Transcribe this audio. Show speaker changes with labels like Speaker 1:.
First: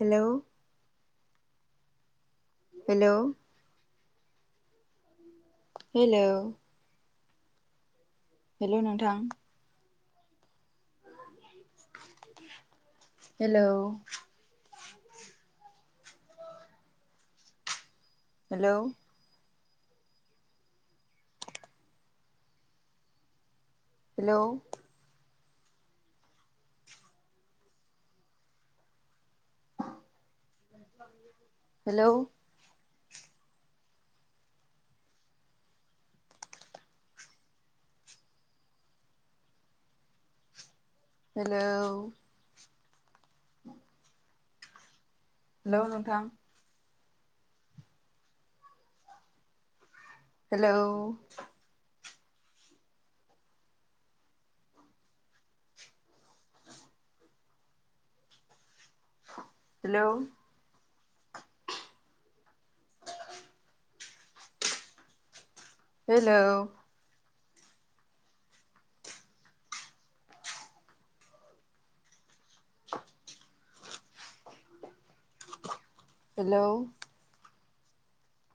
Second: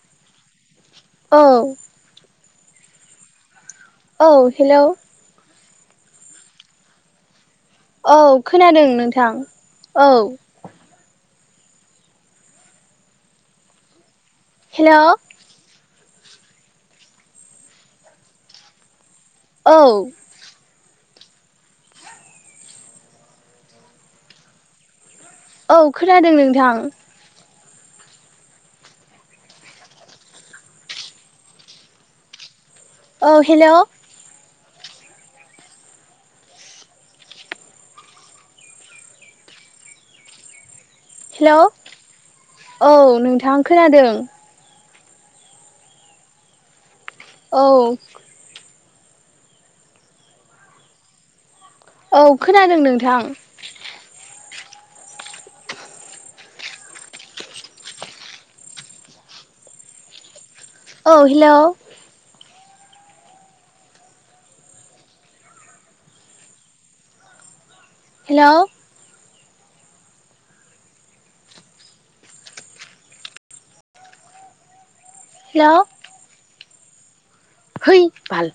Speaker 1: Hello.
Speaker 2: औ
Speaker 1: hello.
Speaker 2: औ hello.
Speaker 1: Hello
Speaker 2: औ खोनादों नोंथां औ
Speaker 1: हेल'।
Speaker 2: हेलौ
Speaker 1: हेलौ
Speaker 2: औ।
Speaker 1: हेलौ।
Speaker 2: औ खोनादों नोंथां।
Speaker 1: हेलौ
Speaker 2: औ हेलौ
Speaker 1: हेलौ
Speaker 2: औ नोंथां खोनादों।
Speaker 1: हेलौ नोंथां
Speaker 2: औ।
Speaker 1: हेलौ
Speaker 2: औ खोनादों नोंथां।
Speaker 1: हेलौ।
Speaker 2: औ hello.
Speaker 1: Hello
Speaker 2: hello
Speaker 1: [unintelligible]
Speaker 2: hello.
Speaker 1: Hello
Speaker 2: हैइ बाल